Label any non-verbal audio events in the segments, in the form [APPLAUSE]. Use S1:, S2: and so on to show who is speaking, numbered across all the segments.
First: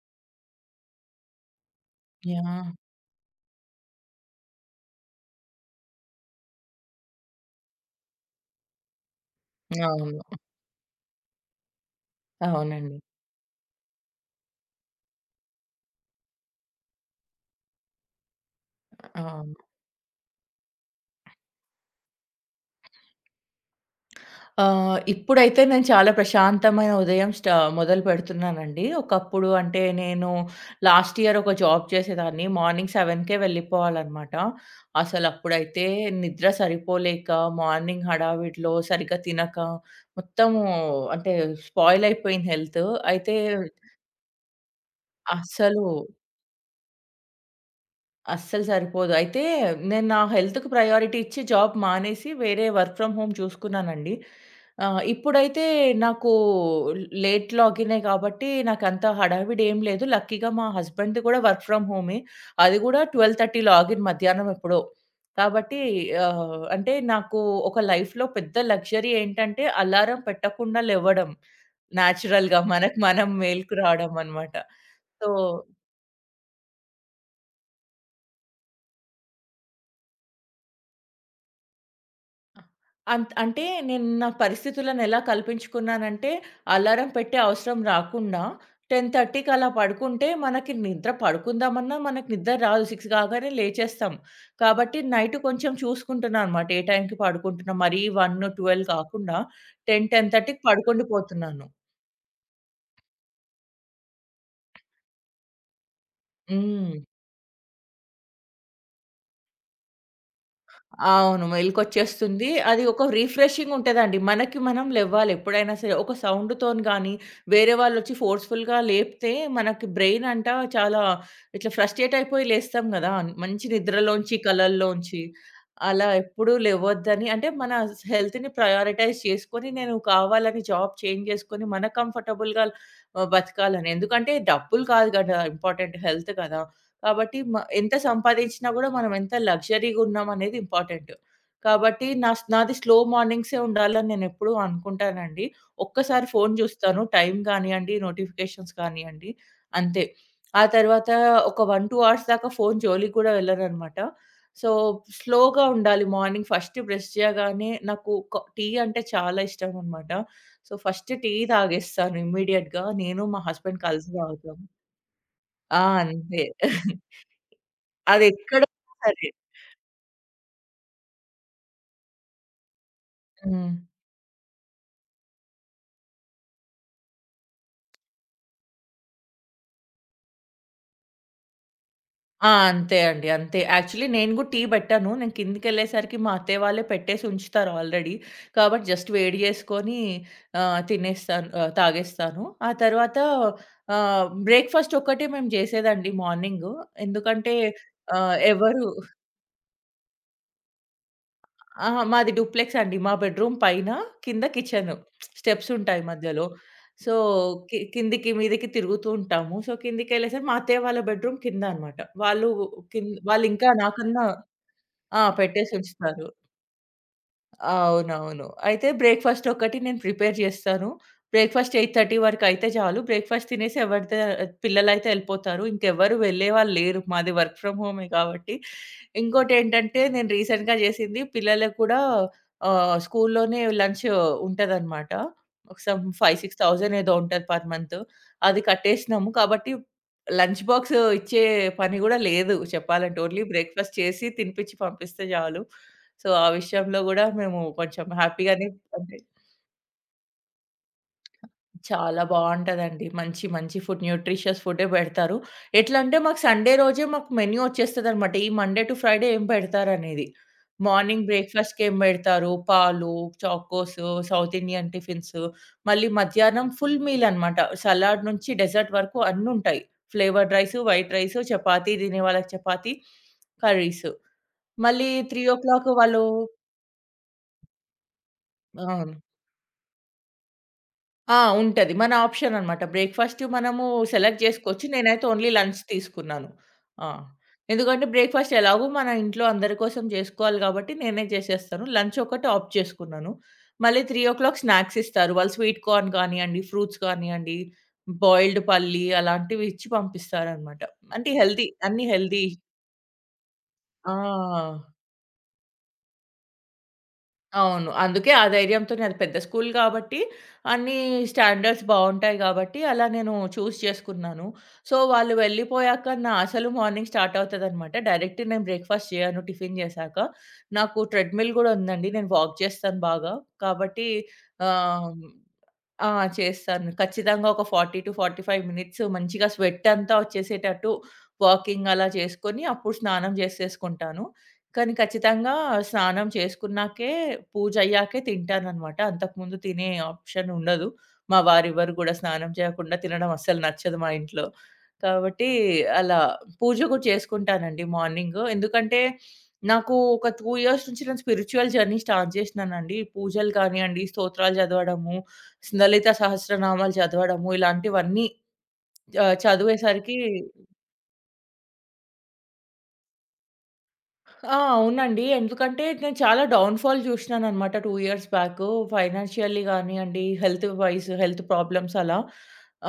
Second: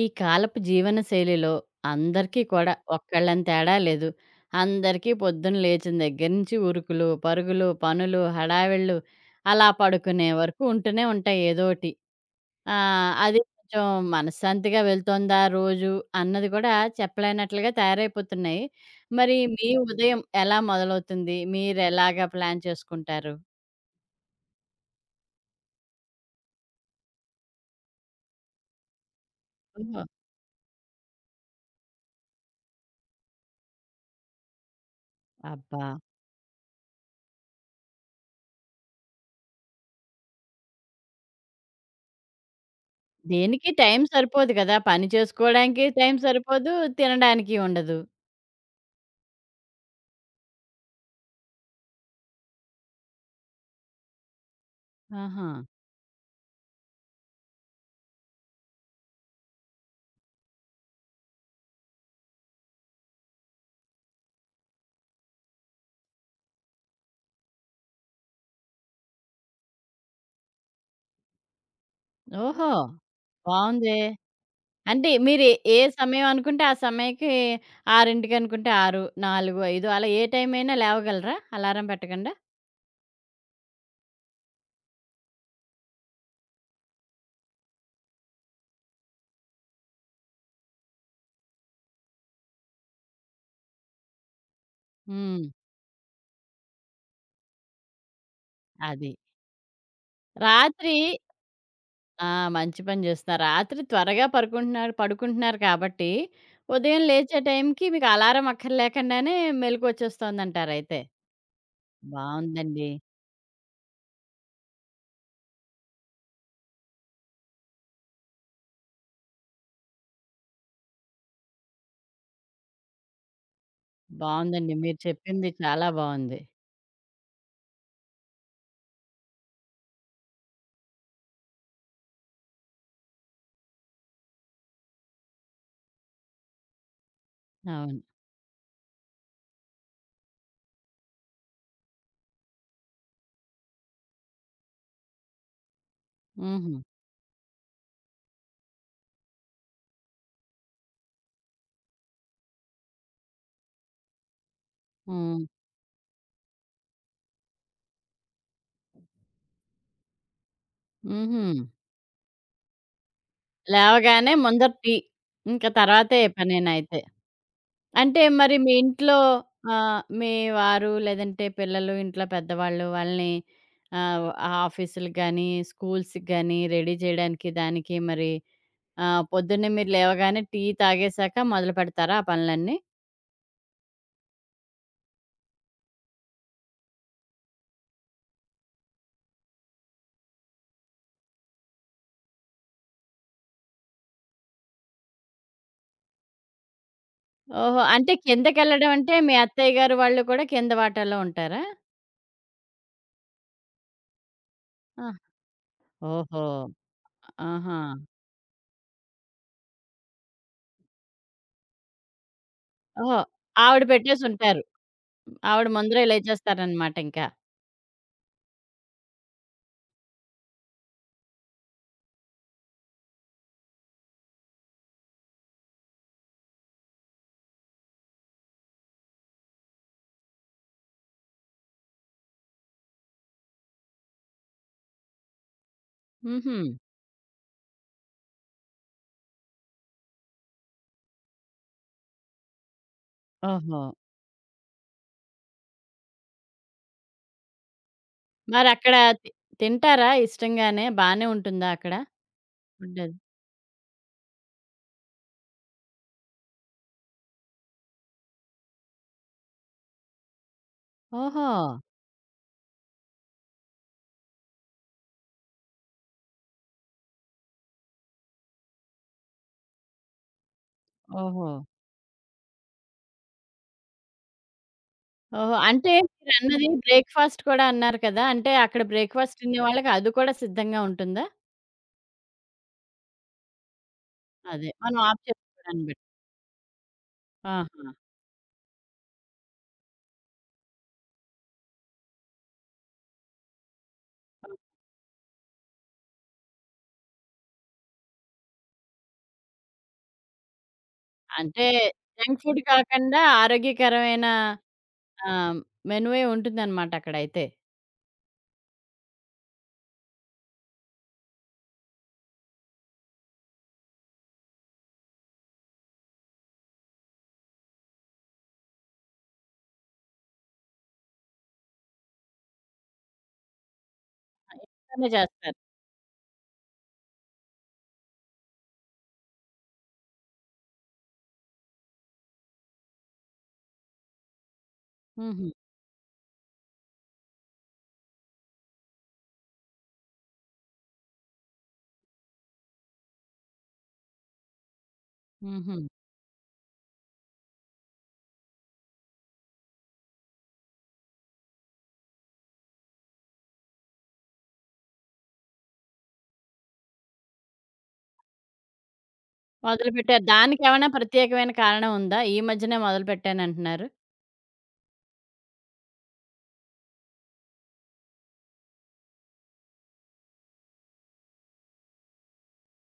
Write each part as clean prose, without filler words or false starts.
S1: ఈ కాలపు జీవన శైలిలో అందరికీ
S2: యాహ్!
S1: కూడా ఒక్కళ్ళని తేడా లేదు. అందరికీ పొద్దున్న లేచిన దగ్గర నుంచి ఉరుకులు, పరుగులు, పనులు, హడావిళ్ళు అలా
S2: అవును.
S1: పడుకునే వరకు ఉంటూనే ఉంటాయి ఏదోటి.
S2: అవునండి.
S1: అది కొంచెం మనశ్శాంతిగా వెళ్తోందా రోజు అన్నది కూడా చెప్పలేనట్లుగా తయారైపోతున్నాయి. మరి
S2: అవును.
S1: మీ ఉదయం ఎలా మొదలవుతుంది? మీరెలాగా ప్లాన్ చేసుకుంటారు?
S2: ఇప్పుడైతే నేను చాలా ప్రశాంతమైన ఉదయం మొదలుపెడుతున్నానండి. ఒకప్పుడు అంటే
S1: ఓహో!
S2: నేను లాస్ట్ ఇయర్ ఒక జాబ్ చేసేదాన్ని. మార్నింగ్ 7:00కే వెళ్ళిపోవాలనమాట.
S1: అబ్బా!
S2: అసలప్పుడైతే నిద్ర సరిపోలేక, మార్నింగ్ హడావిడిలో సరిగ్గా తినక, మొత్తము అంటే స్పాయిల్ అయిపోయింది హెల్త్. అయితే
S1: దేనికి టైం సరిపోదు కదా! పని చేసుకోవడానికి
S2: అస్సలు
S1: టైం సరిపోదు, తినడానికి ఉండదు.
S2: అస్సలు సరిపోదు. అయితే నేను నా హెల్త్‌కి ప్రయారిటీ ఇచ్చి జాబ్ మానేసి వేరే వర్క్ ఫ్రమ్ హోమ్ చూసుకున్నానండి.
S1: ఆహా!
S2: ఇప్పుడైతే నాకు లేట్ లాగినే కాబట్టి నాకంత హడావిడి ఏం లేదు. లక్కీగా మా హస్బెండ్‌ది కూడా వర్క్ ఫ్రమ్ హోమే. అది కూడా 12:30 లాగిన్ మధ్యాహ్నం ఎప్పుడో. కాబట్టి అంటే నాకు ఒక లైఫ్‌లో పెద్ద లగ్జరీ ఏంటంటే అలారం పెట్టకుండా లెవ్వడం. నేచురల్‌గా
S1: ఓహో!
S2: మనకు మనం మేలుకు
S1: బావుందే.
S2: రావడం అన్నమాట.
S1: అంటే
S2: సో,
S1: మీరు ఏ సమయం అనుకుంటే ఆ సమయానికి 6కి అనుకుంటే 6, 4, 5 అలా ఏ టైం అయినా లేవగలరా అలారం పెట్టకుండా?
S2: ఆ! అంటే నేను నా పరిస్థితులను ఎలా కల్పించుకున్నానంటే, అలారం పెట్టే అవసరం రాకుండా 10:30కి అలా పడుకుంటే మనకి నిద్ర పడుకుందామన్నా మనకు నిద్ర రాదు. 6 కాగానే లేచేస్తాం. కాబట్టి నైట్
S1: హ్మ్.
S2: కొంచెం చూసుకుంటున్నా అనమాట. ఏ టైంకి పడుకుంటున్నాం. మరీ 1, 12
S1: అది.
S2: కాకుండా 10, 10:30కి
S1: రాత్రి
S2: పడుకుండిపోతున్నాను.
S1: ఆ! మంచి పని చేస్తున్నారు. రాత్రి త్వరగా పడుకుంటున్నారు కాబట్టి
S2: హ్మ్.
S1: ఉదయం లేచే టైంకి మీకు అలారం అక్కర్లేకుండానే మెలుకువొచ్చేస్తోందంటారయితే.
S2: అవును. మెలుకొచ్చేస్తుంది. అది
S1: బావుందండి.
S2: ఒక రిఫ్రెషింగ్ ఉంటదండి. మనకి మనం లెవ్వాలి ఎప్పుడైనా సరే. ఒక సౌండ్‌తోని గానీ, వేరే వాళ్ళొచ్చి ఫోర్స్‌ఫుల్‌గా లేపితే మనకి బ్రెయిన్ అంట చాలా ఇట్లా ఫ్రస్ట్రేట్ అయిపోయి లేస్తాం గదా! మంచి నిద్రలోంచి,
S1: బావుందండి. మీరు
S2: కలల్లోంచి.
S1: చెప్పింది చాలా
S2: అలా
S1: బావుంది.
S2: ఎప్పుడూ లేవొద్దని అంటే మన హెల్త్‌ని ప్రయారిటైజ్ చేసుకొని నేను కావాలని జాబ్ చేంజ్ చేసుకొని, మన కంఫర్టబుల్‌గా బతకాలని. ఎందుకంటే డబ్బులు కాదు గదా! ఇంపార్టెంట్ హెల్త్ కదా! కాబట్టి ఎంత
S1: అవును.
S2: సంపాదించినా గూడా మనం ఎంత లగ్జరీగా ఉన్నామనేది ఇంపార్టెంట్. కాబట్టి నా స్ నాది స్లో మార్నింగ్సే ఉండాలని నేనెప్పుడూ అనుకుంటానండి. ఒక్కసారి ఫోను
S1: హుహు.
S2: చూస్తాను. టైం గానియండి, నోటిఫికేషన్స్ కానియండి అంతే. ఆ తర్వాత ఒక 1, 2 అవర్స్ దాకా ఫోను జోలికి గూడా వెళ్ళననమాట. సో,
S1: హ్మ్.
S2: స్లోగా ఉండాలి మార్నింగ్. ఫస్ట్ బ్రష్ చేయగానే నాకు టీ అంటే చాలా ఇష్టమనమాట. సో, ఫస్ట్ టీ
S1: హుహు.
S2: తాగేస్తాను ఇమ్మీడియేట్‌గా. నేను, మా హస్బెండ్ కలిసి
S1: లేవగానే
S2: తాగుతాం.
S1: ముందర టీ. ఇంక
S2: ఆ!
S1: తర్వాతే ఏ
S2: అంతే.
S1: పనేనైతే. అంటే మరి
S2: అదెక్కడో
S1: మీ ఇంట్లో
S2: సరే.
S1: మీ వారు లేదంటే పిల్లలు ఇంట్లో పెద్దవాళ్ళు వాళ్ళని
S2: హ్మ్.
S1: ఆహ్, ఆఫీసులకి గానీ, స్కూల్స్‌కి గానీ రెడీ చేయడానికి దానికి మరి పొద్దున్నే మీరు లేవగానే టీ తాగేసాక మొదలు పెడతారా ఆ
S2: ఆ!
S1: పనులన్నీ?
S2: అంతే అండి. అంతే. యాక్చువల్లీ నేను గూడా టీ బెట్టాను. నేను కిందకెళ్ళేసరికి మా అత్తయ్య వాళ్ళే పెట్టేసి ఉంచుతారు ఆల్రెడీ. కాబట్టి జస్ట్ వేడి జేసుకొని తాగేస్తాను. ఆ తర్వాత బ్రేక్‌ఫాస్ట్ ఒక్కటే మేము జేసేదండి మార్నింగు. ఎందుకంటే
S1: ఓహో! అంటే
S2: ఆహ్, ఎవరు
S1: కిందకెళ్ళడం అంటే మీ అత్తయ్య గారు వాళ్ళు కూడా కింద వాటాలో ఉంటారా?
S2: అహా! మాది డూప్లెక్స్ అండి. మా బెడ్‌రూమ్ పైన, కింద కిచెను.
S1: ఆ!
S2: స్టెప్స్ ఉంటాయి మధ్యలో.
S1: ఓహో!
S2: సో,
S1: ఆహా!
S2: కిందికి, మీదికి తిరుగుతూ ఉంటాము. సో, కిందికెళ్ళేసరికి మా అత్తయ్య వాళ్ళ బెడ్‌రూమ్ కింద అన్నమాట. వాళ్ళు కింద
S1: ఓహో!
S2: వాళ్ళింకా
S1: ఆవిడ
S2: నాకన్నా
S1: పెట్టేసుంటారు.
S2: ఆ!
S1: ఆవిడ
S2: పెట్టేసి
S1: ముందరే
S2: ఉంచుతారు.
S1: లేచేస్తారనమాట ఇంక.
S2: అవునవును. అయితే బ్రేక్‌ఫాస్ట్ ఒకటి నేను ప్రిపేర్ చేస్తాను. బ్రేక్‌ఫాస్ట్ 8:30 వరకయితే చాలు. బ్రేక్‌ఫాస్ట్ తినేసి ఎవరిదే పిల్లలైతే ఎళ్ళిపోతారు. ఇంకెవ్వరు వెళ్ళేవాళ్ళు లేరు. మాది వర్క్ ఫ్రమ్ హోమే కాబట్టి. ఇంకోటేంటంటే నేను రీసెంట్‌గా చేసింది పిల్లలకు కూడా స్కూల్లోనే లంచ్ ఉంటదనమాట. ఒక సమ్ 5,
S1: హుహు.
S2: 6 థౌసండ్ ఏదో ఉంటది పర్ మంత్. అది కట్టేసినాము. కాబట్టి లంచ్ బాక్స్ ఇచ్చే పని కూడా లేదు చెప్పాలంటే. ఓన్లీ
S1: ఓహో!
S2: బ్రేక్‌ఫాస్ట్ చేసి తినిపించి పంపిస్తే చాలు. సో, ఆ విషయంలో గూడా మేము కొంచెం హ్యాపీగానే.
S1: మరక్కడ
S2: అంటే
S1: తి తింటారా ఇష్టంగానే? బానే ఉంటుందా అక్కడ
S2: చాలా బావుంటదండి.
S1: ఫుడ్డది?
S2: మంచి, మంచి ఫుడ్, న్యూట్రిషియస్ ఫుడే బెడతారు. ఎట్లా అంటే మాకు సండే రోజే మాకు మెన్యూ ఒచ్చేస్తదనమాట. ఈ మండే టు ఫ్రైడే ఏం బెడతారనేది. మార్నింగ్
S1: ఓహో!
S2: బ్రేక్‌ఫాస్ట్‌కి ఏం బెడతారు, పాలు, చాకోసు, సౌత్ ఇండియన్ టిఫిన్స్, మళ్ళీ మధ్యాహ్నం ఫుల్ మీల్ అనమాట. సలాడ్ నుంచి డెజర్ట్ వరకు అన్నుంటాయి. ఫ్లేవర్డ్ రైసు, వైట్ రైసు,
S1: ఓహో!
S2: చపాతీ తినే వాళ్ళకి చపాతీ, కర్రీసు. మళ్ళీ
S1: ఓహో! అంటే
S2: 3:00 వాళ్ళు
S1: మీరన్నది [LAUGHS] బ్రేక్‌ఫాస్ట్ కూడా అన్నారు కదా! అంటే అక్కడ
S2: అవును.
S1: బ్రేక్‌ఫాస్ట్ తినే వాళ్ళకి అది కూడా సిద్ధంగా ఉంటుందా?
S2: ఆ! ఉంటది. మన ఆప్షన్ అనమాట. బ్రేక్‌ఫాస్ట్ మనము సెలెక్ట్
S1: అదే.
S2: జేసుకోవచ్చు.
S1: మనం ఆఫ్
S2: నేనైతే ఓన్లీ లంచ్
S1: చేసుకోడాన్ని బట్టి.
S2: తీసుకున్నాను. ఆ!
S1: ఆహా!
S2: ఎందుకంటే బ్రేక్‌ఫాస్ట్ ఎలాగో మన ఇంట్లో అందరి కోసం జేసుకోవాలి గాబట్టి, నేనే జేసేస్తాను. లంచ్ ఒకటి ఆప్ట్ చేసుకున్నాను. మళ్ళీ 3:00 స్నాక్స్ ఇస్తారు. వాళ్ళు స్వీట్ కార్న్ గానియండి, ఫ్రూట్స్ గానియండి, బాయిల్డ్ పల్లి అలాంటివి ఇచ్చి పంపిస్తారనమాట. అంటే
S1: అంటే
S2: హెల్తీ, అన్నీ
S1: జంక్
S2: హెల్తీ.
S1: ఫుడ్ కాకుండా
S2: ఆ!
S1: ఆరోగ్యకరమైన ఆహ్, మెనువే ఉంటుందనమాట అక్కడైతే.
S2: అవును. అందుకే ఆ ధైర్యంతోనే అది పెద్ద స్కూల్ కాబట్టి అన్నీ స్టాండర్డ్స్ బావుంటాయి కాబట్టి అలా నేను చూజ్ చేసుకున్నాను. సో, వాళ్ళు వెళ్ళిపోయాక నా అసలు మార్నింగ్ స్టార్ట్ అవుతదనమాట. డైరెక్ట్ నేను బ్రేక్‌ఫాస్ట్ చేయను టిఫిన్ చేశాక. నాకు ట్రెడ్‌మిల్ గూడా ఉందండి. నేను వాక్ చేస్తాను బాగా. కాబట్టి
S1: ఇంట్లోనే
S2: ఆహ్
S1: చేస్తారు.
S2: ఆ! చేస్తాను. ఖచ్చితంగా ఒక 40-45 మినిట్స్ మంచిగా స్వెటంతా ఒచ్చేసేటట్టు వాకింగ్ అలా చేసుకొని, అప్పుడు స్నానం జేసేసుకుంటాను. కానీ
S1: హుహు.
S2: ఖచ్చితంగా స్నానం చేసుకున్నాకే, పూజయ్యాకే తింటాననమాట. అంతకుముందు తినే ఆప్షన్ ఉండదు. మా వారెవ్వరు గూడా స్నానం చేయకుండా తినడం అస్సలు నచ్చదు మా ఇంట్లో. కాబట్టి
S1: హుహు.
S2: అలా పూజ గూడా చేసుకుంటానండి మార్నింగు. ఎందుకంటే, నాకు ఒక 2 ఇయర్స్ నుంచి నేను స్పిరిచ్యువల్ జర్నీ స్టార్ట్ జేసినానండి. పూజలు గానియండి, స్తోత్రాలు జదవడము, 'లలిత సహస్రనామాలు' చదవడము ఇలాంటివన్నీ చదివేసరికి
S1: మొదలుపెట్టారు. దానికేమైనా ప్రత్యేకమైన కారణం ఉందా? ఈ మధ్యనే మొదలుపెట్టానంటున్నారు.
S2: ఆ! అవునండి. ఎందుకంటే నేను చాలా డౌన్‌ఫాల్ చూసినాననమాట 2 ఇయర్స్ బ్యాకు. ఫైనాన్షియల్లీ గానియండి, హెల్త్ ప్రాబ్లమ్స్ అలా.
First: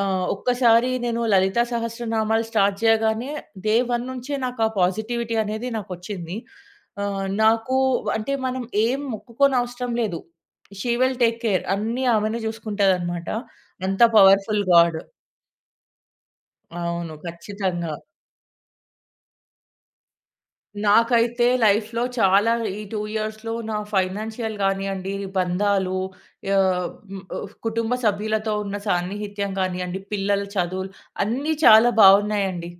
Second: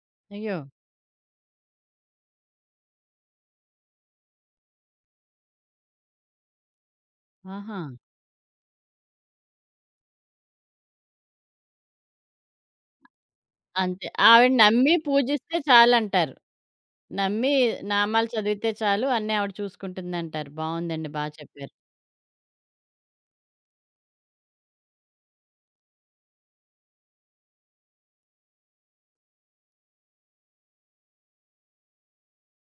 S1: అయ్యో!
S2: ఒక్కసారి నేను 'లలిత సహస్రనామాలు' స్టార్ట్ చేయగానే డే 1 నుంచే నాకు ఆ పాజిటివిటీ అనేది నాకొచ్చింది. ఆహ్, నాకు
S1: ఆహా!
S2: అంటే మనం ఏం మొక్కుకోనవసరం లేదు. She will take care. అన్నీ ఆమెనే చూసుకుంటదనమాట. అంత
S1: అంతే. ఆవిడ
S2: పవర్‌ఫుల్
S1: నమ్మి
S2: గాడ్.
S1: పూజిస్తే చాలంటారు.
S2: అవును.
S1: నమ్మి
S2: ఖచ్చితంగా.
S1: నామాలు చదివితే చాలు అన్నీ ఆవిడ చూసుకుంటుందంటారు. బావుందండి. బా
S2: నాకైతే
S1: చెప్పారు.
S2: లైఫ్‌లో చాలా ఈ 2 ఇయర్స్‌లో నా ఫైనాన్షియల్ గానియండి, బంధాలు కుటుంబ సభ్యులతో ఉన్న సాన్నిహిత్యం గానియండి, పిల్లల చదువులు అన్నీ చాలా బావున్నాయండి.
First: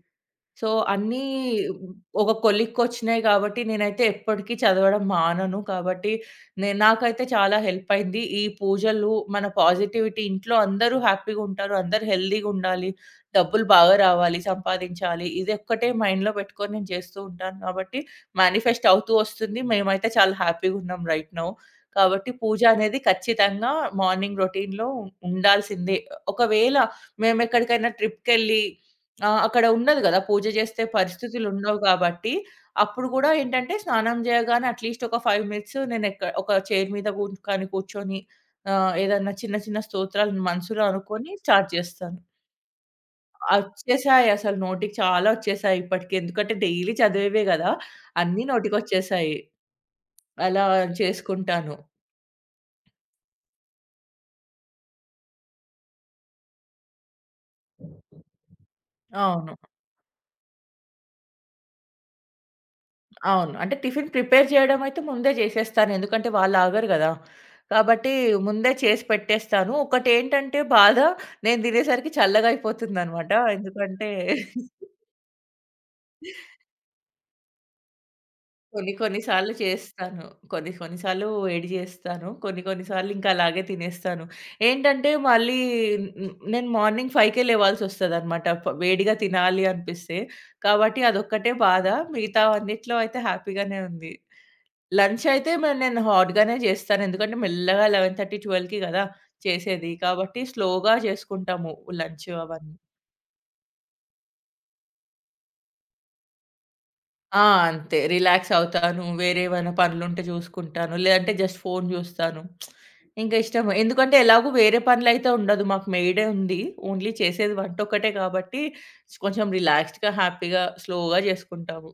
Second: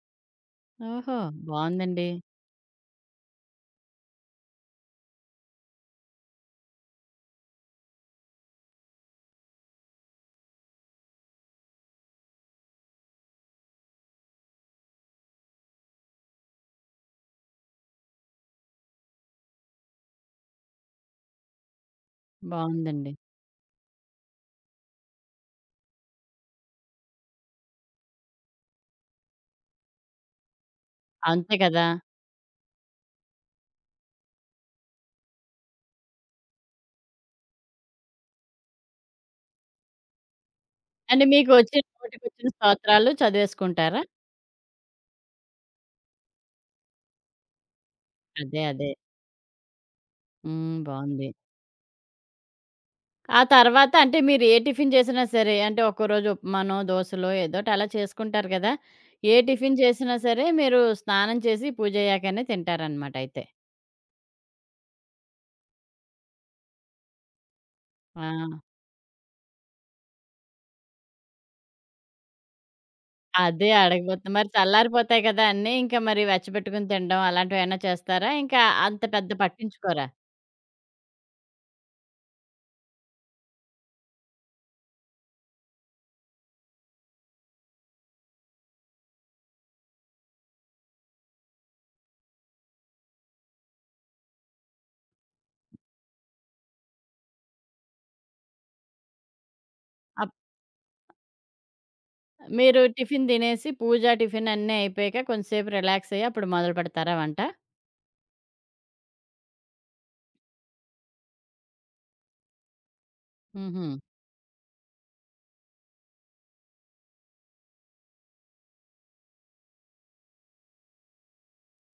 S2: సో,
S1: ఓహో!
S2: అన్నీ
S1: బావుందండి.
S2: ఒక కొలిక్కొచ్చినాయి గాబట్టి, నేనైతే ఎప్పటికి చదవడం మానను. కాబట్టి, నాకైతే చాలా హెల్పయింది. ఈ పూజలు, మన పాజిటివిటీ, ఇంట్లో అందరూ హ్యాపీగుంటారు. అందరూ హెల్దీగుండాలి. డబ్బులు బాగా రావాలి, సంపాదించాలి. ఇదొక్కటే మైండ్‌లో పెట్టుకొని నేను చేస్తూ ఉంటాను కాబట్టి, మేనిఫెస్ట్ అవుతూ వస్తుంది. మేమైతే చాలా హ్యాపీగున్నాం రైట్ నౌ. కాబట్టి, పూజ అనేది
S1: బావుందండి.
S2: ఖచ్చితంగా మార్నింగ్ రొటీన్‌లో ఉండాల్సిందే. ఒకవేళ మేమెక్కడికైనా ట్రిప్‌కెళ్ళి ఆ! అక్కడ ఉండదు గదా! పూజ చేస్తే
S1: అంతే
S2: పరిస్థితులుండవు
S1: కదా!
S2: కాబట్టి, అప్పుడు గూడా ఏంటంటే, స్నానం జేయగానే అట్‌లీస్ట్ ఒక 5 మినిట్స్ ఒక చైర్ మీద కానీ కూర్చొని ఏదన్నా చిన్న చిన్న స్తోత్రాలు మనసులో
S1: అంటే
S2: అనుకోని స్టార్ట్
S1: మీకొచ్చిన
S2: చేస్తాను.
S1: నోటికొచ్చిన స్తోత్రాలు చదివేసుకుంటారా?
S2: నోటికి చాలా ఒచ్చేసాయి ఇప్పటికి. ఎందుకంటే, డైలీ చదివేవే గదా! అన్నీ
S1: అదే. అదే.
S2: నోటికొచ్చేసాయి. అలా
S1: హ్మ్. బావుంది.
S2: చేసుకుంటాను.
S1: ఆ తర్వాత అంటే మీరు ఏ టిఫిన్ చేసినా సరే అంటే ఒక్కోరోజు ఉప్మానో, దోసలో ఏదోటి అలా చేసుకుంటారు కదా! ఏ
S2: అవును.
S1: టిఫిన్ చేసినా సరే మీరు స్నానం చేసి పూజయ్యాకనే తింటారనమాట అయితే.
S2: అవును. అంటే టిఫిన్ ప్రిపేర్ చేయడం అయితే ముందే చేసేస్తాను. ఎందుకంటే వాళ్ళు ఆగరు గదా! కాబట్టి
S1: ఆ!
S2: ముందే చేసి పెట్టేస్తాను. ఒకటేంటంటే బాధ, నేను తినేసరికి చల్లగా అయిపోతుందనమాట.
S1: అదే
S2: ఎందుకంటే
S1: అడగబోతున్నా. మరి
S2: [LAUGHS]
S1: చల్లారిపోతాయి కదా అన్నీ. ఇంకా మరి వెచ్చబెట్టుకొని తినడం అలాంటివేమైనా చేస్తారా? ఇంకా
S2: కొన్ని
S1: అంత
S2: కొన్ని
S1: పెద్ద
S2: సార్లు
S1: పట్టించుకోరా?
S2: చేస్తాను. కొన్ని కొన్ని సార్లు వేడి చేస్తాను. కొన్ని కొన్ని సార్లు ఇంకా అలాగే తినేస్తాను. ఏంటంటే మళ్ళీ హ్మ్, నేను మార్నింగ్ 5కే లేవాల్సొస్తదనమాట వేడిగా తినాలి అనిపిస్తే. కాబట్టి అదొక్కటే బాధ. మిగతావన్నిట్లో అయితే హ్యాపీగానే ఉంది. లంచ్ అయితే నేను హాట్‌గానే జేస్తాను. ఎందుకంటే మెల్లగా 11:30, 12కి గదా చేసేది.
S1: అప్
S2: కాబట్టి స్లోగా చేసుకుంటాము లంచ్ అవన్నీ.
S1: మీరు టిఫిన్ తినేసి పూజ, టిఫిన్ అన్నీ అయిపోయాక కొంచెంసేపు రిలాక్స్ అయ్యి అప్పుడు మొదలుపెడతారా వంట?
S2: ఆ! అంతే. రిలాక్స్ అవుతాను. వేరే ఏమైనా పనులుంటే జూసుకుంటాను. లేదంటే జస్ట్ ఫోను జూస్తాను. ఇంక ఇష్టం.
S1: హుహు.
S2: ఎందుకంటే ఎలాగో వేరే పనులైతే ఉండదు. మాకు మెయిడే ఉంది. ఓన్లీ చేసేది వంటొక్కటే కాబట్టి కొంచెం రిలాక్స్‌డ్‌గా, హ్యాపీగా, స్లోగా జేసుకుంటాము.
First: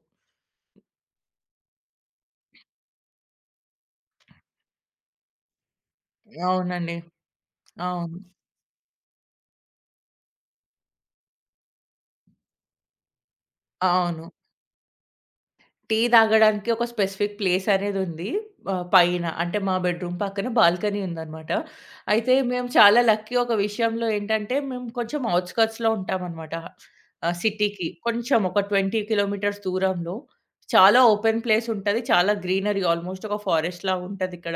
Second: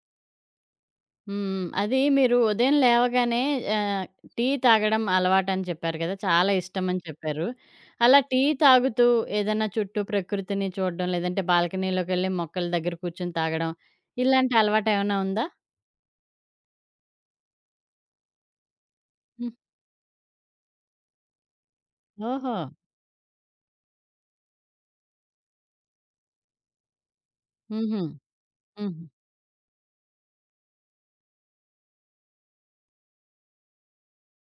S1: హ్మ్. అది మీరు ఉదయం లేవగానే ఆహ్, టీ తాగడం అలవాటని చెప్పారు కదా! చాలా
S2: అవునండి.
S1: ఇష్టమని చెప్పారు.
S2: అవును.
S1: అలా టీ తాగుతూ ఏదైనా చుట్టూ ప్రకృతిని చూడడం, లేదంటే బాల్కనీలోకెళ్ళి మొక్కల దగ్గర కూర్చొని తాగడం,
S2: అవును.
S1: ఇలాంటి అలవాటేమైనా ఉందా?
S2: టీ తాగడానికి ఒక స్పెసిఫిక్ ప్లేస్ అనేదుంది. పైన
S1: హ్మ్.
S2: అంటే మా బెడ్‌రూమ్ పక్కన బాల్కనీ ఉందనమాట. అయితే
S1: ఓహో!
S2: మేము చాలా లక్కీ ఒక విషయంలో ఏంటంటే, మేము కొంచెం ఔట్‌స్కర్ట్స్‌లో ఉంటామనమాట. సిటీకి
S1: హుహు.
S2: కొంచెం ఒక 20
S1: హుహు.
S2: కిలోమీటర్స్ దూరంలో. చాలా ఓపెన్ ప్లేస్ ఉంటది. చాలా గ్రీనరీ, ఆల్మోస్ట్ ఒక ఫారెస్ట్‌లా ఉంటదిక్కడ.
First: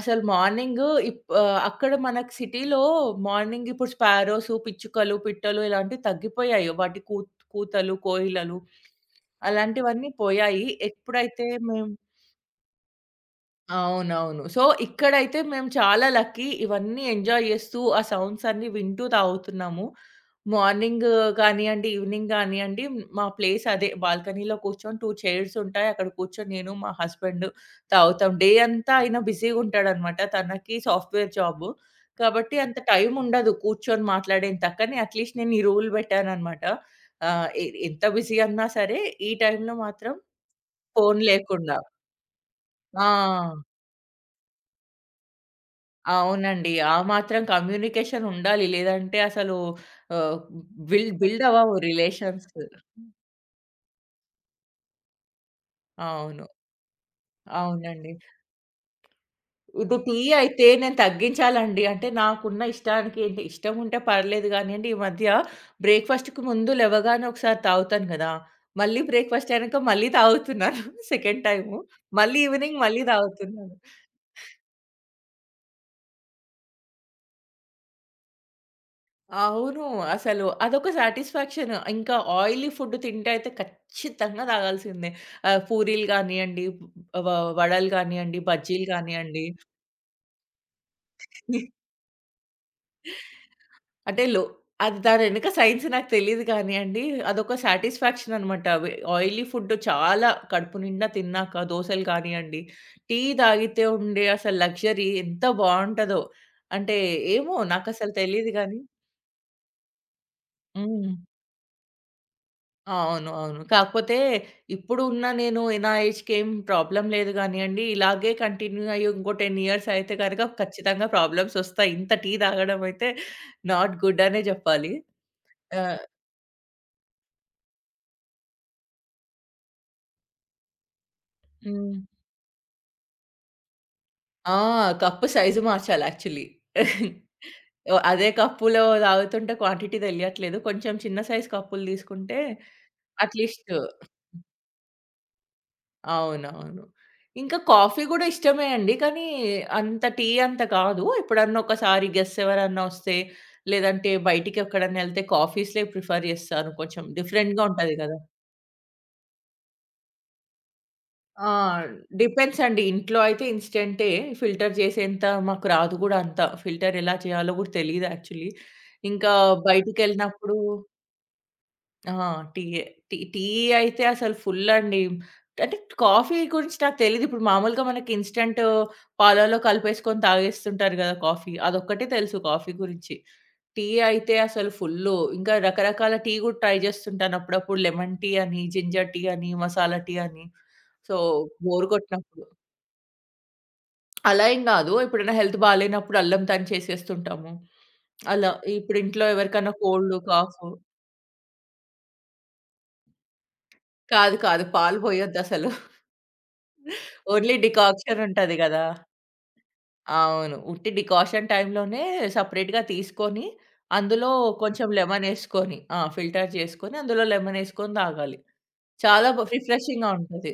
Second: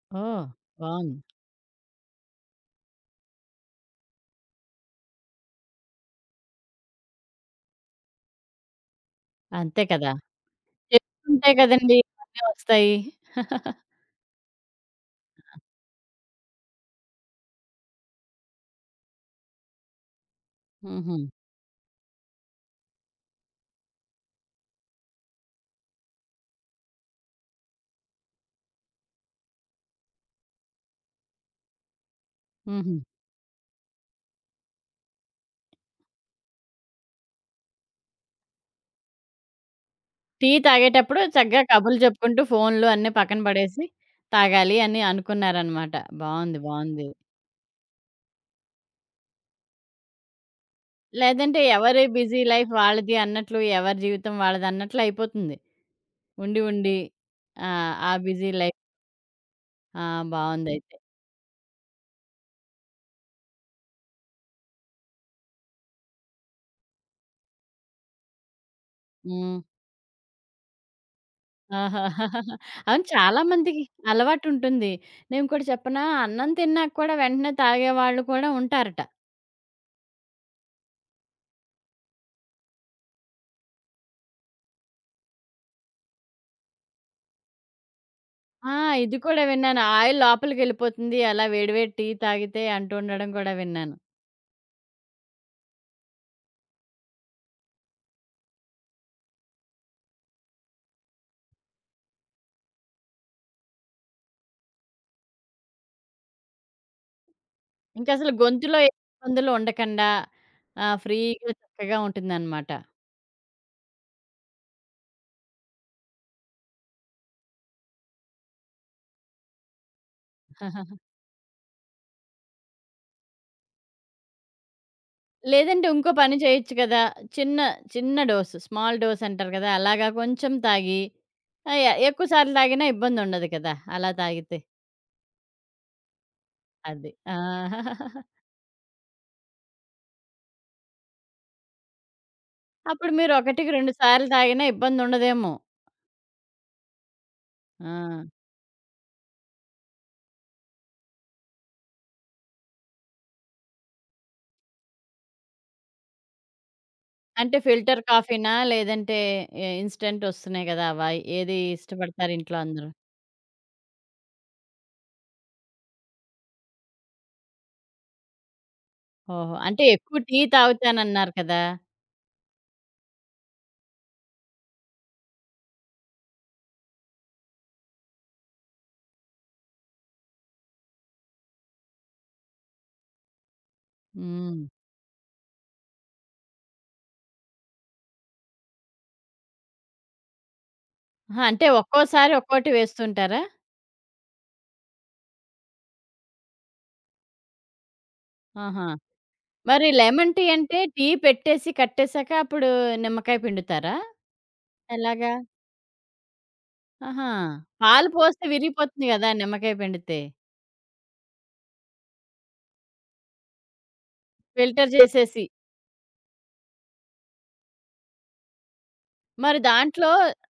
S2: అసలు
S1: ఓహ్!
S2: మార్నింగ్
S1: బావుంది.
S2: అక్కడ మనకు సిటీలో మార్నింగ్ ఇప్పుడు స్పారోస్, పిచ్చుకలు, పిట్టలు ఇలాంటివి తగ్గిపోయాయి. వాటి కూతలు, కోయిలలు.
S1: అంతే
S2: అలాంటివన్నీ
S1: కదా!
S2: పోయాయి. ఎప్పుడైతే
S1: చెప్తుంటే
S2: మేము
S1: కదండీ అన్నీ వస్తాయి.
S2: అవునవును. సో, ఇక్కడైతే మేము చాలా లక్కీ. ఇవన్నీ ఎంజాయ్ చేస్తూ, ఆ సౌండ్స్ అన్నీ వింటూ తాగుతున్నాము. మార్నింగ్
S1: హుహు.
S2: కానియండి, ఈవినింగ్ కానియండి, మా ప్లేస్ అదే బాల్కనీలో కూర్చొని 2 చైర్స్ ఉంటాయి. అక్కడ కూర్చొని నేను, మా హస్బెండ్ తాగుతాం. డే అంతా ఆయన బిజీగా ఉంటాడనమాట. తనకి సాఫ్ట్‌వేర్ జాబు. కాబట్టి అంత
S1: హుహు.
S2: టైం ఉండదు కూర్చొని మాట్లాడేంత. కానీ అట్‌లీస్ట్ నేను ఈ రూల్ పెట్టాననమాట. ఆహ్, ఎ ఎంత బిజీ అన్నా సరే, ఈ టైంలో మాత్రం
S1: టీ తాగేటప్పుడు
S2: ఫోను
S1: చక్కగా
S2: లేకుండా.
S1: కబుర్లు చెప్పుకుంటూ ఫోన్‌లు
S2: ఆ!
S1: అన్నీ పక్కన పడేసి తాగాలి అని అనుకున్నారనమాట. బావుంది.
S2: అవునండి. ఆ
S1: బావుంది.
S2: మాత్రం కమ్యూనికేషన్ ఉండాలి. లేదంటే అసలు ఆహ్, బిల్డ్ బిల్డ్
S1: లేదంటే
S2: అవ్వవు
S1: ఎవరి బిజీ
S2: రిలేషన్స్.
S1: లైఫ్ వాళ్ళది అన్నట్లు, ఎవరి జీవితం వాళ్ళదన్నట్లు అయిపోతుంది.
S2: అవును.
S1: ఉండి ఉండి ఆ
S2: అవునండి.
S1: Busy life.
S2: ఇప్పుడు
S1: ఆ!
S2: టీ అయితే
S1: బావుందయితే.
S2: నేను తగ్గించాలండి. అంటే నాకున్న ఇష్టానికి ఏంటి ఇష్టం ఉంటే పర్లేదు గానీయండి, ఈ మధ్య బ్రేక్‌ఫాస్ట్‌కి ముందు లెవ్వగానే ఒకసారి తాగుతాను గదా! మళ్ళీ బ్రేక్‌ఫాస్ట్
S1: హ్మ్.
S2: అయినాక మళ్ళీ తాగుతున్నాను [LAUGHS] సెకండ్ టైము.
S1: ఆహా!
S2: మళ్ళీ ఈవినింగ్ మళ్ళీ
S1: అవును. చాలా
S2: తాగుతున్నాను.
S1: మందికి అలవాటుంటుంది. నేను ఇంకోటి చెప్పనా? అన్నం తిన్నాక కూడా వెంటనే తాగేవాళ్ళు కూడా ఉంటారట.
S2: అవును. అసలు అదొక సాటిస్ఫాక్షన్. ఇంకా ఆయిలీ ఫుడ్ తింటే అయితే ఖచ్చితంగా తాగాల్సిందే. పూరీలు గానియండి, వ వడలు గానియండి,
S1: ఆ!
S2: బజ్జీలు
S1: ఇది కూడా
S2: గానియండి.
S1: విన్నాను. ఆయిల్ లోపలికెళ్ళిపోతుంది. అలా వేడి వేడి టీ తాగితే అంటూ ఉండడం కూడా విన్నాను.
S2: అంటే లో అది దాని వెనక సైన్స్ నాకు తెలీదు గానియండి. అదొక సాటిస్ఫాక్షన్ అనమాట. ఆయిలీ ఫుడ్ చాలా కడుపు నిండా తిన్నాక దోసలు గానియండి, టీ తాగితే ఉండే అసలు లగ్జరీ ఎంత బావుంటదో. అంటే ఏమో నాకసలు
S1: ఇంకసలు
S2: తెలీదు
S1: గొంతులో
S2: గానీ
S1: ఏ ఇబ్బందులు ఉండకుండా
S2: హ్మ్.
S1: ఫ్రీగా చక్కగా ఉంటుందనమాట.
S2: ఆ, అవును. అవును. కాకపోతే ఇప్పుడు ఉన్న నేను నా ఏజ్‌కేం ప్రాబ్లమ్ లేదు గానీయండి. ఇలాగే కంటిన్యూ అయ్యి ఇంకో 10 ఇయర్స్ అయితే గనక ఖచ్చితంగా ప్రాబ్లమ్స్ ఒస్తాయి. ఇంత టీ తాగడం అయితే నాట్ గుడ్ అనే జెప్పాలి.
S1: లేదంటే
S2: ఆహ్,
S1: ఇంకో పని చేయొచ్చు కదా! చిన్న, చిన్న డోస్ స్మాల్ డోస్ అంటారు కదా! అలాగా కొంచెం తాగి ఆహ్, ఎ
S2: హ్మ్.
S1: ఎక్కువ సార్లు తాగినా ఇబ్బందుండదు కదా! అలా
S2: ఆ!
S1: తాగితే.
S2: కప్పు సైజ్ మార్చాలి యాక్చువల్లీ.
S1: అది.
S2: [LAUGHS]
S1: ఆ!
S2: ఓహ్! అదే కప్పులో తాగుతుంటే క్వాంటిటీ తెలియట్లేదు. కొంచెం చిన్న సైజ్ కప్పులు తీసుకుంటే
S1: అప్పుడు మీరు ఒకటికి
S2: అట్‌లీస్ట్
S1: 2 సార్లు తాగినా ఇబ్బందుండదేమో.
S2: అవునవును. ఇంకా కాఫీ గూడా
S1: ఆ!
S2: ఇష్టమే అండి. కానీ అంత టీ అంత కాదు. ఎప్పుడన్నా ఒకసారి గెస్ట్స్ ఎవరన్నా ఒస్తే, లేదంటే బయటికెక్కడన్నా ఎళ్తే కాఫీస్‌లే ప్రిఫర్ జేస్తాను. కొంచెం
S1: అంటే
S2: డిఫరెంట్‌గా ఉంటది
S1: ఫిల్టర్
S2: గదా!
S1: కాఫీనా? లేదంటే ఇన్‌స్టంట్ ఒస్తున్నాయి గదా! అవా?
S2: ఆ!
S1: ఏది ఇష్టపడతారు ఇంట్లో
S2: డిపెండ్స్ అండి.
S1: అందరూ?
S2: ఇంట్లో అయితే ఇన్‌స్టంటే. ఫిల్టర్ చేసేంత మాకు రాదు గూడా అంత. ఫిల్టర్ ఎలా చేయాలో గూడా తెలీదు యాక్చువల్లీ. ఇంకా
S1: ఓహో! అంటే ఎక్కువ టీ
S2: బయటికెళ్ళినప్పుడు
S1: తాగుతానన్నారు కదా!
S2: ఆ! టీయే. టీ టీ అయితే అసలు ఫుల్లండి. అంటే కాఫీ గురించి నాకు తెలీదు. ఇప్పుడు మామూలుగా మనకి ఇన్‌స్టంట్ పాలల్లో కలిపేసుకొని తాగేస్తుంటారు గదా కాఫీ. అదొక్కటే తెలుసు కాఫీ గురించి. టీ అయితే
S1: హ్మ్.
S2: అసలు ఫుల్లు. ఇంకా రకరకాల టీ గూడా ట్రై జేస్తుంటాను అప్పుడప్పుడు. లెమన్ టీ అని, జింజర్ టీ అని, మసాలా టీ అని. సో,
S1: ఆహా! అంటే
S2: బోర్
S1: ఒక్కోసారి
S2: గొట్టినప్పుడు.
S1: ఒక్కోటి వేస్తుంటారా?
S2: అలా ఏం గాదు. ఎప్పుడైనా హెల్త్ బాలేనప్పుడు అల్లం తాలింపు చేసేస్తుంటాము. అలా
S1: ఆహా!
S2: ఇప్పుడు ఇంట్లో ఎవరికన్నా
S1: మరి
S2: కోల్డ్,
S1: లెమన్ టీ
S2: కాఫ్.
S1: అంటే టీ పెట్టేసి కట్టేసాక అప్పుడు నిమ్మకాయ పిండుతారా?
S2: కాదు. కాదు. పాలు
S1: ఎలాగా?
S2: పోయొద్దసలు.
S1: ఆహా!
S2: ఓన్లీ
S1: పాలు
S2: డికాక్షన్
S1: పోస్తే
S2: ఉంటది గదా!
S1: విరిగిపోతుంది గదా! నిమ్మకాయ పిండితే.
S2: అవును. ఉట్టి డికాషన్ టైమ్‌లోనే సెపరేట్‌గా తీసుకొని, అందులో కొంచెం
S1: ఫిల్టర్ చేసేసి.
S2: లెమనేసుకొని, ఆ! ఫిల్టర్ చేసుకొని, అందులో లెమనేసుకొని తాగాలి. చాలా
S1: మరి
S2: రిఫ్రెషింగ్‌గా
S1: దాంట్లో
S2: ఉంటది.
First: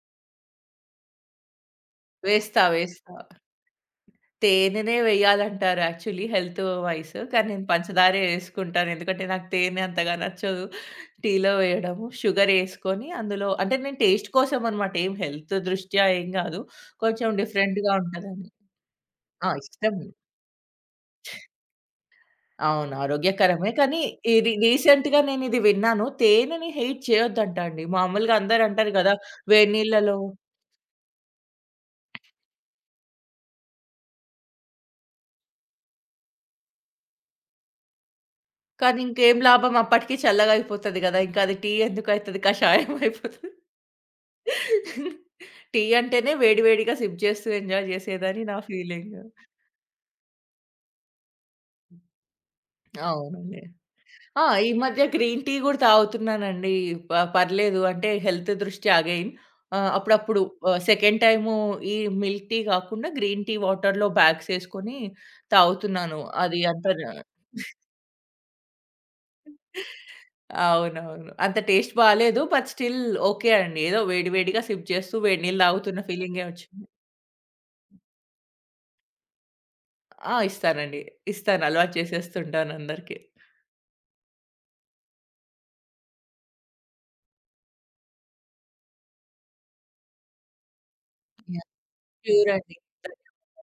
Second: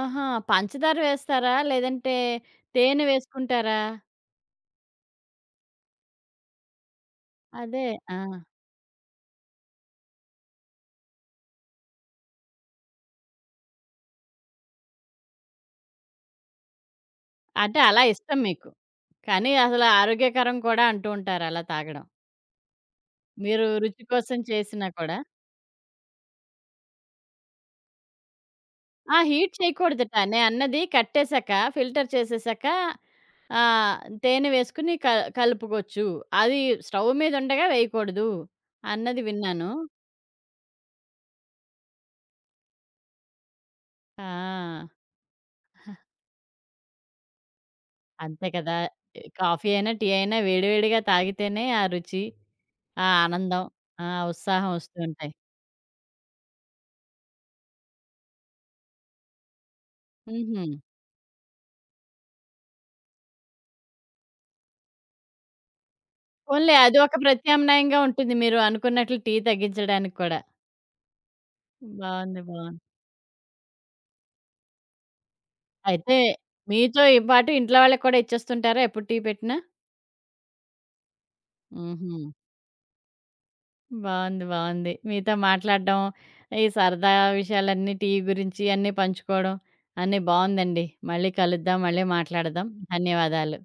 S1: ఆహా! పంచదార వేస్తారా? లేదంటే
S2: వేస్తా,
S1: తేనె
S2: వేస్తా.
S1: వేసుకుంటారా?
S2: తేనెనే వేయాలంటారు యాక్చువల్లీ హెల్త్ వైస్. కానీ నేను
S1: అదే. ఆ!
S2: పంచదారే ఏసుకుంటాను. ఎందుకంటే నాకు తేనె అంతగా నచ్చదు. టీలో వేయడము. షుగరేసుకొని అందులో, అంటే నేను టేస్ట్ కోసం అన్నమాట. ఏం హెల్త్ దృష్ట్యా ఏం గాదు. కొంచెం
S1: అంటే
S2: డిఫరెంట్‌గా
S1: అలా ఇష్టం
S2: ఉంటదని.
S1: మీకు.
S2: ఆ!
S1: కానీ అసలు
S2: ఇష్టం.
S1: ఆరోగ్యకరం కూడా అంటూ ఉంటారు అలా తాగడం.
S2: అవును.
S1: మీరు
S2: ఆరోగ్యకరమే. కానీ
S1: రుచి కోసం
S2: ఇది
S1: చేసినా కూడా.
S2: రీసెంట్‌గా నేనిది విన్నాను. తేనెని హెయిట్ చేయొద్దంట అండి. మామూలుగా అందరంటారు గదా!
S1: ఆ! హీట్
S2: వేడి
S1: చేయకూడదట.
S2: నీళ్లలో
S1: నేను అన్నది కట్టేసాక, ఫిల్టర్ చేసేసాక తేనె వేసుకుని కలుపుకోవచ్చు. అది స్టవ్ మీద ఉండగా వేయకూడదు
S2: కానీ
S1: అన్నది
S2: ఇంకేం
S1: విన్నాను.
S2: లాభం అప్పటికి చల్లగా అయిపోతది గదా! ఇంకా అది టీ ఎందుకయితది? కషాయం అయిపోతది.
S1: ఆ!
S2: టీ అంటేనే వేడి వేడిగా సిప్ చేస్తూ ఎంజాయ్ చేసేదని
S1: అంతే
S2: నా
S1: కదా!
S2: ఫీలింగ్.
S1: కాఫీ అయినా, టీ అయినా వేడి వేడిగా తాగితేనే ఆ రుచి. ఆ!
S2: అవునండి.
S1: ఆనందం. ఆ!
S2: ఆ!
S1: ఉత్సాహం
S2: ఈ
S1: ఒస్తూ
S2: మధ్య
S1: ఉంటాయి.
S2: గ్రీన్ టీ గూడా తాగుతున్నానండి. పర్లేదు అంటే హెల్త్ దృష్ట్యా అగైన్ అప్పుడప్పుడు
S1: హుహు.
S2: సెకండ్ టైము ఈ మిల్క్ టీ గాకుండా గ్రీన్ టీ వాటర్‌లో బ్యాగ్స్ ఏసుకొని తాగుతున్నాను. అది
S1: పోన్లే
S2: అంత
S1: అది ఒక ప్రత్యామ్నాయంగా ఉంటుంది మీరు అనుకున్నట్లు టీ తగ్గించడానికి కూడా.
S2: అవునవును. అంత టేస్ట్
S1: బావుంది.
S2: బాలేదు. బట్
S1: బావుంది.
S2: స్టిల్ ఓకే అండి. ఏదో వేడి వేడిగా సిప్ చేస్తూ వేడి నీళ్ళు తాగుతున్న
S1: అయితే
S2: ఫీలింగే వచ్చింది.
S1: మీతో ఈ పాటు ఇంట్లో వాళ్ళకి కూడా ఇచ్చేస్తుంటారా ఎప్పుడు టీ పెట్టినా?
S2: ఆ! ఇస్తానండి. ఇస్తాను. అలవాటు
S1: హుహు.
S2: చేసేస్తుంటాను అందరికి.
S1: బావుంది. బావుంది. మీతో మాట్లాడడం, ఈ సరదా విషయాలన్నీ టీ గురించి అన్నీ పంచుకోవడం అన్నీ బావుందండి. మళ్ళీ
S2: యాహ్!
S1: కలుద్దాం. మళ్ళీ
S2: ప్యూర్
S1: మాట్లాడదాం.
S2: అండి.
S1: ధన్యవాదాలు.